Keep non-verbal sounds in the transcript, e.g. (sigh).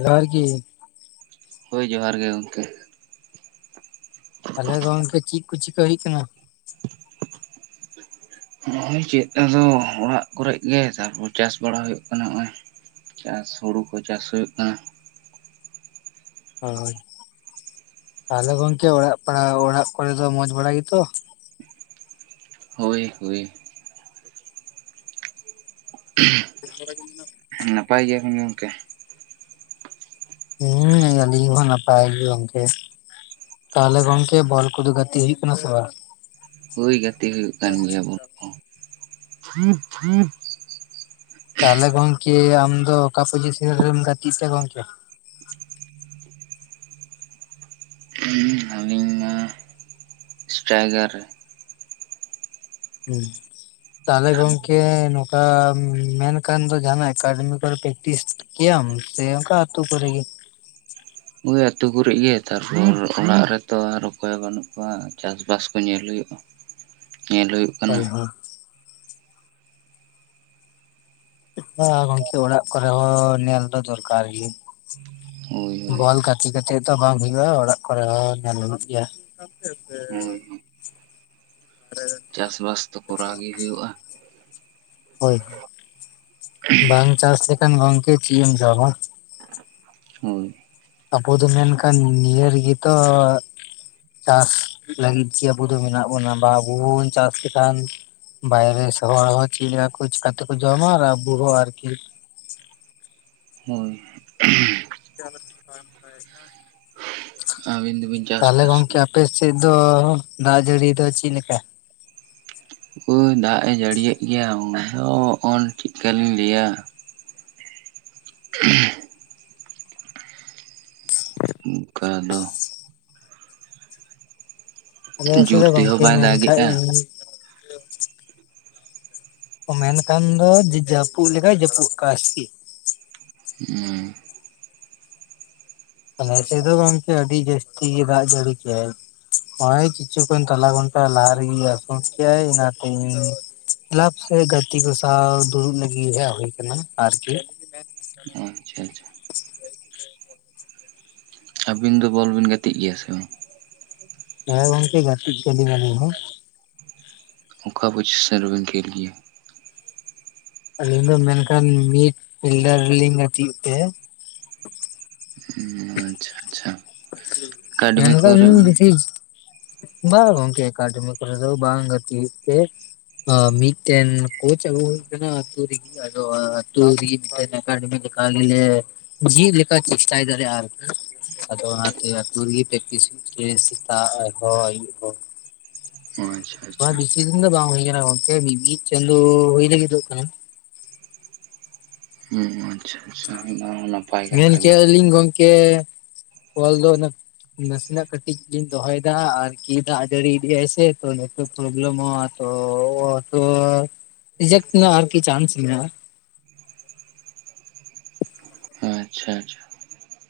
ᱡᱚᱦᱟᱨ ᱜᱮ ᱦᱳᱭ ᱡᱚᱦᱟᱨ ᱜᱮ ᱜᱚᱝᱠᱮ, ᱛᱟᱞᱦᱮ ᱜᱚᱝᱠᱮ ᱪᱤᱫ ᱠᱚ ᱪᱤᱠᱟ ᱦᱩᱭᱩᱜ ᱠᱟᱱᱟ? ᱱᱚᱜᱚᱭ ᱪᱮᱫ ᱟᱫᱚ ᱚᱲᱟᱜ ᱠᱚᱨᱮᱜ ᱜᱮ᱾ ᱛᱟᱨᱯᱚᱨ ᱪᱟᱥ ᱵᱟᱲᱟ ᱦᱩᱭᱩᱜ ᱠᱟᱱᱟ ᱱᱚᱜᱼᱚᱭ᱾ ᱪᱟᱥ ᱦᱩᱬᱩ ᱠᱚ ᱪᱟᱥ ᱦᱩᱭᱩᱜ ᱠᱟᱱᱟ᱾ ᱦᱳᱭ, ᱛᱟᱦᱚᱞᱮ ᱜᱚᱝᱠᱮ ᱚᱲᱟᱜ ᱯᱟᱲᱟ ᱚᱲᱟᱜ ᱠᱚᱨᱮ ᱫᱚ ᱢᱚᱸᱡᱽ ᱵᱟᱲᱟ ᱜᱮᱛᱚ? ᱦᱳᱭ, ᱦᱳᱭ, (inaudible) (unintelligible) ᱱᱟᱯᱟᱭ ᱜᱮ ᱢᱤᱱᱟᱹᱧᱟ ᱜᱚᱝᱠᱮ᱾ ᱦᱮᱸ, ᱟᱹᱞᱤᱧ ᱦᱚᱸ ᱱᱟᱯᱟᱭ ᱜᱮ ᱜᱚᱝᱠᱮ᱾ ᱛᱟᱦᱚᱞᱮ ᱜᱚᱝᱠᱮ ᱵᱚᱞ ᱠᱚᱫᱚ ᱜᱟᱛᱤ ᱦᱩᱭᱩᱜ ᱠᱟᱱᱟ ᱥᱮ ᱵᱟᱝ᱾ ᱦᱳᱭ ᱜᱟᱛᱤᱜ ᱦᱩᱭᱩᱜ ᱠᱟᱱ ᱜᱮᱭᱟ ᱵᱚᱞ ᱦᱚᱸ᱾ ᱛᱟᱦᱚᱞᱮ ᱜᱚᱝᱠᱮ ᱟᱢ ᱫᱚ, ᱚᱠᱟ ᱯᱚᱡᱤᱥᱚᱱ ᱨᱮᱢ ᱜᱟᱛᱮᱜ ᱛᱮ ᱜᱚᱝᱠᱮ? ᱦᱮᱸ ᱟᱹᱞᱤᱧ ᱢᱟ ᱤᱥᱴᱟᱭᱜᱟᱨ ᱨᱮ᱾ ᱦᱩᱸ ᱛᱟᱦᱚᱞᱮ ᱜᱚᱝᱠᱮ ᱱᱚᱝᱠᱟ ᱢᱮᱱᱠᱷᱟᱱ ᱫᱚ, ᱡᱟᱦᱱᱟᱜ ᱮᱠᱟᱰᱮᱢᱤ ᱠᱚᱨᱮ ᱯᱮᱠᱴᱤᱥ ᱠᱮᱭᱟᱢ ᱥᱮ, ᱚᱱᱠᱟ ᱟᱹᱛᱩ ᱠᱚᱨᱮ ᱜᱮ? ᱳᱭ ᱟᱹᱛᱩ ᱜᱩᱨᱤᱡ ᱜᱮ, ᱛᱟᱨᱯᱚᱨ ᱚᱲᱟᱜ ᱨᱮᱛᱚ ᱟᱨ ᱚᱠᱚᱭ ᱦᱚᱸ ᱵᱟᱹᱱᱩᱜ ᱠᱚᱣᱟ᱾ ᱪᱟᱥ ᱵᱟᱥ ᱠᱚ ᱧᱮᱞ ᱦᱩᱭᱩᱜᱼᱟ᱾ ᱧᱮᱞ ᱦᱩᱭᱩᱜ ᱠᱟᱱᱟ ᱚᱭ ᱦᱚᱸ ᱦᱚ ᱜᱚᱝᱠᱮ ᱚᱲᱟᱜ ᱠᱚᱨᱮ ᱦᱚᱸ, ᱧᱮᱞ ᱫᱚ ᱫᱚᱨᱠᱟᱨ ᱜᱮ᱾ ᱦᱳᱭ ᱦᱳᱭ ᱵᱚᱞ ᱜᱟᱛᱮ ᱠᱟᱛᱮᱜ ᱫᱚ ᱵᱟᱝ ᱦᱳᱭᱳᱜᱼᱟ ᱾ ᱚᱲᱟᱜ ᱠᱚᱨᱮ ᱦᱚᱸ ᱧᱮᱞ ᱦᱩᱭᱩᱼᱜ ᱜᱮᱭᱟ᱾ ᱱᱳᱛᱮ ᱛᱮ (unintelligible) ᱪᱟᱥ ᱵᱟᱥ ᱫᱚ ᱠᱚᱨᱟᱣ ᱜᱮ ᱦᱩᱭᱩᱜᱼᱟ᱾ ᱦᱳᱭ᱾ ᱵᱟᱝ ᱪᱟᱥ ᱞᱮᱠᱷᱟᱱ ᱜᱚᱝᱠᱮ ᱪᱮᱫ ᱮᱢ ᱡᱚᱢᱟ? ᱦᱳᱭ ᱟᱵᱚ ᱫᱚ ᱢᱮᱱᱠᱷᱟᱱ ᱱᱤᱭᱟᱹ ᱨᱮᱜᱮᱛᱚ ᱪᱟᱥ ᱞᱟᱹᱜᱤᱫ ᱜᱮ ᱟᱵᱚ ᱫᱚ ᱢᱮᱱᱟᱜ ᱵᱚᱱᱟ ᱾ ᱵᱟ ᱵᱚᱱ ᱪᱟᱥ ᱞᱮᱠᱷᱟᱱ ᱵᱟᱭᱨᱮ ᱦᱚᱲ ᱦᱚᱸ ᱪᱮᱫ ᱞᱮᱠᱟ ᱪᱤᱠᱟᱛᱮᱠᱩ ᱡᱚᱢᱟ᱾ ᱟᱨ ᱟᱵᱚ ᱦᱚᱸ ᱟᱨᱠᱤ ᱦᱳᱭ ᱪᱟᱞᱟᱭ (unintelligible) ᱡᱚᱢᱟᱧ ᱛᱟᱦᱚᱞᱮ ᱜᱚᱝᱠᱮ ᱟᱯᱮ ᱥᱮᱫ ᱫᱚ, ᱫᱟᱜ ᱡᱟᱹᱲᱤ ᱫᱚ ᱪᱮᱫ ᱞᱮᱠᱟ? ᱳᱭ ᱫᱟᱜ ᱮ ᱡᱟᱹᱲᱤᱭᱮᱜ ᱜᱮᱭᱟ ᱾ ᱚᱱᱟ ᱦᱚᱸ ᱪᱮᱠᱟᱞᱤᱧ ᱞᱟᱹᱭᱟ᱾ (inaudible) ᱚᱱᱠᱟ ᱫᱚ ᱟᱞᱮ ᱡᱳᱨ ᱥᱮᱨᱮ ᱛᱮᱦᱚᱸ ᱜᱚᱝᱠᱮ ᱵᱟᱭ ᱢᱮᱱᱠᱷᱟᱡ ᱫᱟᱜᱮᱜᱼᱟ ᱤᱧ ᱢᱮᱱᱠᱷᱟᱱ ᱫᱚ ᱡᱟᱹᱯᱩᱫ ᱞᱮᱠᱟᱭ ᱡᱟᱹᱯᱩᱫ ᱠᱟᱜ ᱟᱭ ᱟᱨᱠᱤ ᱦᱮᱸ ᱟᱞᱮᱥᱮᱜ ᱫᱚ ᱜᱚᱝᱠᱮ, ᱟᱹᱰᱤ ᱡᱟᱹᱥᱛᱤ ᱜᱮ ᱫᱟᱜ ᱡᱟᱹᱲᱤ ᱠᱮᱟᱭ᱾ ᱦᱚᱭ ᱠᱤᱪᱷᱩ ᱠᱷᱚᱱᱟᱜ ᱜᱚᱝᱠᱮ (unintelligible) ᱜᱷᱚᱱᱴᱟ ᱞᱟᱦᱟ ᱨᱮᱜᱮ ᱟᱥ ᱠᱮᱜᱟᱭ ᱚᱱᱟᱛᱮ ᱤᱧ ᱠᱞᱟᱯ ᱥᱮ ᱜᱟᱛᱮ ᱠᱚ ᱥᱟᱶ ᱫᱩᱲᱩᱵ ᱞᱟᱹᱜᱤᱫ ᱦᱮᱡ ᱦᱩᱭ ᱟᱠᱟᱱᱟ ᱾ ᱟᱨᱠᱤ ᱟᱪᱪᱷᱟ ᱟᱪᱪᱷᱟ ᱟᱹᱵᱤᱱ ᱫᱚ ᱵᱚᱞ ᱵᱤᱱ ᱜᱟᱛᱮᱜ ᱜᱮᱭᱟ ᱥᱮ ᱵᱟᱝ? ᱦᱮᱸ ᱜᱚᱝᱠᱮ ᱜᱟᱛᱮᱜ ᱜᱟᱹᱞᱤᱧ ᱟᱞᱤᱧ ᱦᱚᱸ᱾ ᱚᱠᱟ ᱯᱳᱡᱤᱥᱮᱱᱹ ᱨᱮᱵᱮᱱ ᱠᱤᱨᱤᱝ ᱧᱮ ᱟ᱾ ᱟᱹᱞᱤᱧ ᱫᱚ ᱢᱮᱱᱠᱷᱟᱱ ᱢᱤᱫ ᱯᱷᱤᱞᱰᱟᱨ ᱨᱮ ᱞᱤᱧ ᱜᱟᱛᱮᱜ ᱛᱮ᱾ ᱦᱩᱸ ᱟᱪᱪᱷᱟ - ᱟᱪᱪᱷᱟ᱾ ᱢᱮᱱ ᱮᱠᱟᱰᱮᱢᱤ ᱠᱚᱨᱮ ᱫᱟᱞᱤᱧ ᱵᱮᱥᱤ ᱵᱟᱝ ᱜᱚᱝᱠᱮ, ᱮᱠᱟᱰᱳᱢᱤ ᱠᱚᱨᱮ ᱫᱚ ᱵᱟᱝ ᱜᱟᱛᱤ ᱢᱤᱫᱴᱮᱱ ᱠᱳᱪ ᱟᱹᱜᱩ ᱦᱩᱭ ᱠᱟᱱᱟ᱾ ᱟᱹᱛᱩ ᱨᱮᱜᱮ᱾ ᱟᱫᱚ (unintelligible) ᱞᱮᱠᱟ ᱡᱮ ᱞᱮᱠᱟ ᱪᱮᱥᱴᱟᱭ ᱫᱟᱞᱮ ᱟᱨᱠᱤ, ᱟᱫᱚ ᱟᱹᱛᱩ ᱨᱮᱜᱮ ᱯᱮᱠᱴᱤᱥ ᱦᱩᱭᱩᱜ ᱜᱮᱭᱟ᱾ ᱥᱮᱛᱟᱜ ᱦᱚᱸ ᱟᱭᱩᱵ ᱦᱚᱸ᱾ ᱚ ᱟᱪᱪᱷᱟ ᱟᱪᱪᱷᱟ (unintelligible) ᱵᱤᱥᱤ ᱫᱤᱱ ᱫᱚ ᱵᱟᱝ ᱦᱳᱭ ᱟᱠᱟᱱᱟ ᱜᱚᱝᱠᱮ ᱢᱤ ᱢᱤᱫ ᱪᱟᱸᱫᱳ ᱦᱳᱭ ᱞᱟᱹᱜᱤ ᱫᱚᱜ ᱠᱟᱱᱟ᱾ ᱦᱩᱸ ᱟᱪᱪᱷᱟ - ᱟᱪᱪᱷᱟ ᱚᱱᱟ, ᱚᱱᱟ ᱢᱮᱱ ᱠᱮᱭᱟ ᱞᱤᱧ ᱜᱚᱝᱠᱮ ᱠᱚᱞ ᱫᱚ ᱚᱱᱟ ᱱᱟᱥᱮᱱᱟᱜ ᱠᱟᱹᱴᱤᱡ ᱞᱤᱧ ᱫᱚᱦᱚᱭ ᱫᱟ ᱟᱨᱠᱤ ᱫᱟᱜ ᱡᱟᱹᱲᱤ ᱤᱫᱤᱭᱮ ᱟᱭ ᱥᱮ, ᱛᱚ ᱯᱨᱚᱵᱮᱞᱮᱢᱚᱜᱼᱟ ᱛᱚ ᱨᱤᱡᱮᱠ ᱨᱮᱱᱟᱜ ᱪᱟᱸᱱᱥ ᱢᱮᱱᱟᱜᱼᱟ᱾ ᱟᱪᱪᱷᱟ ᱟᱪᱪᱷᱟ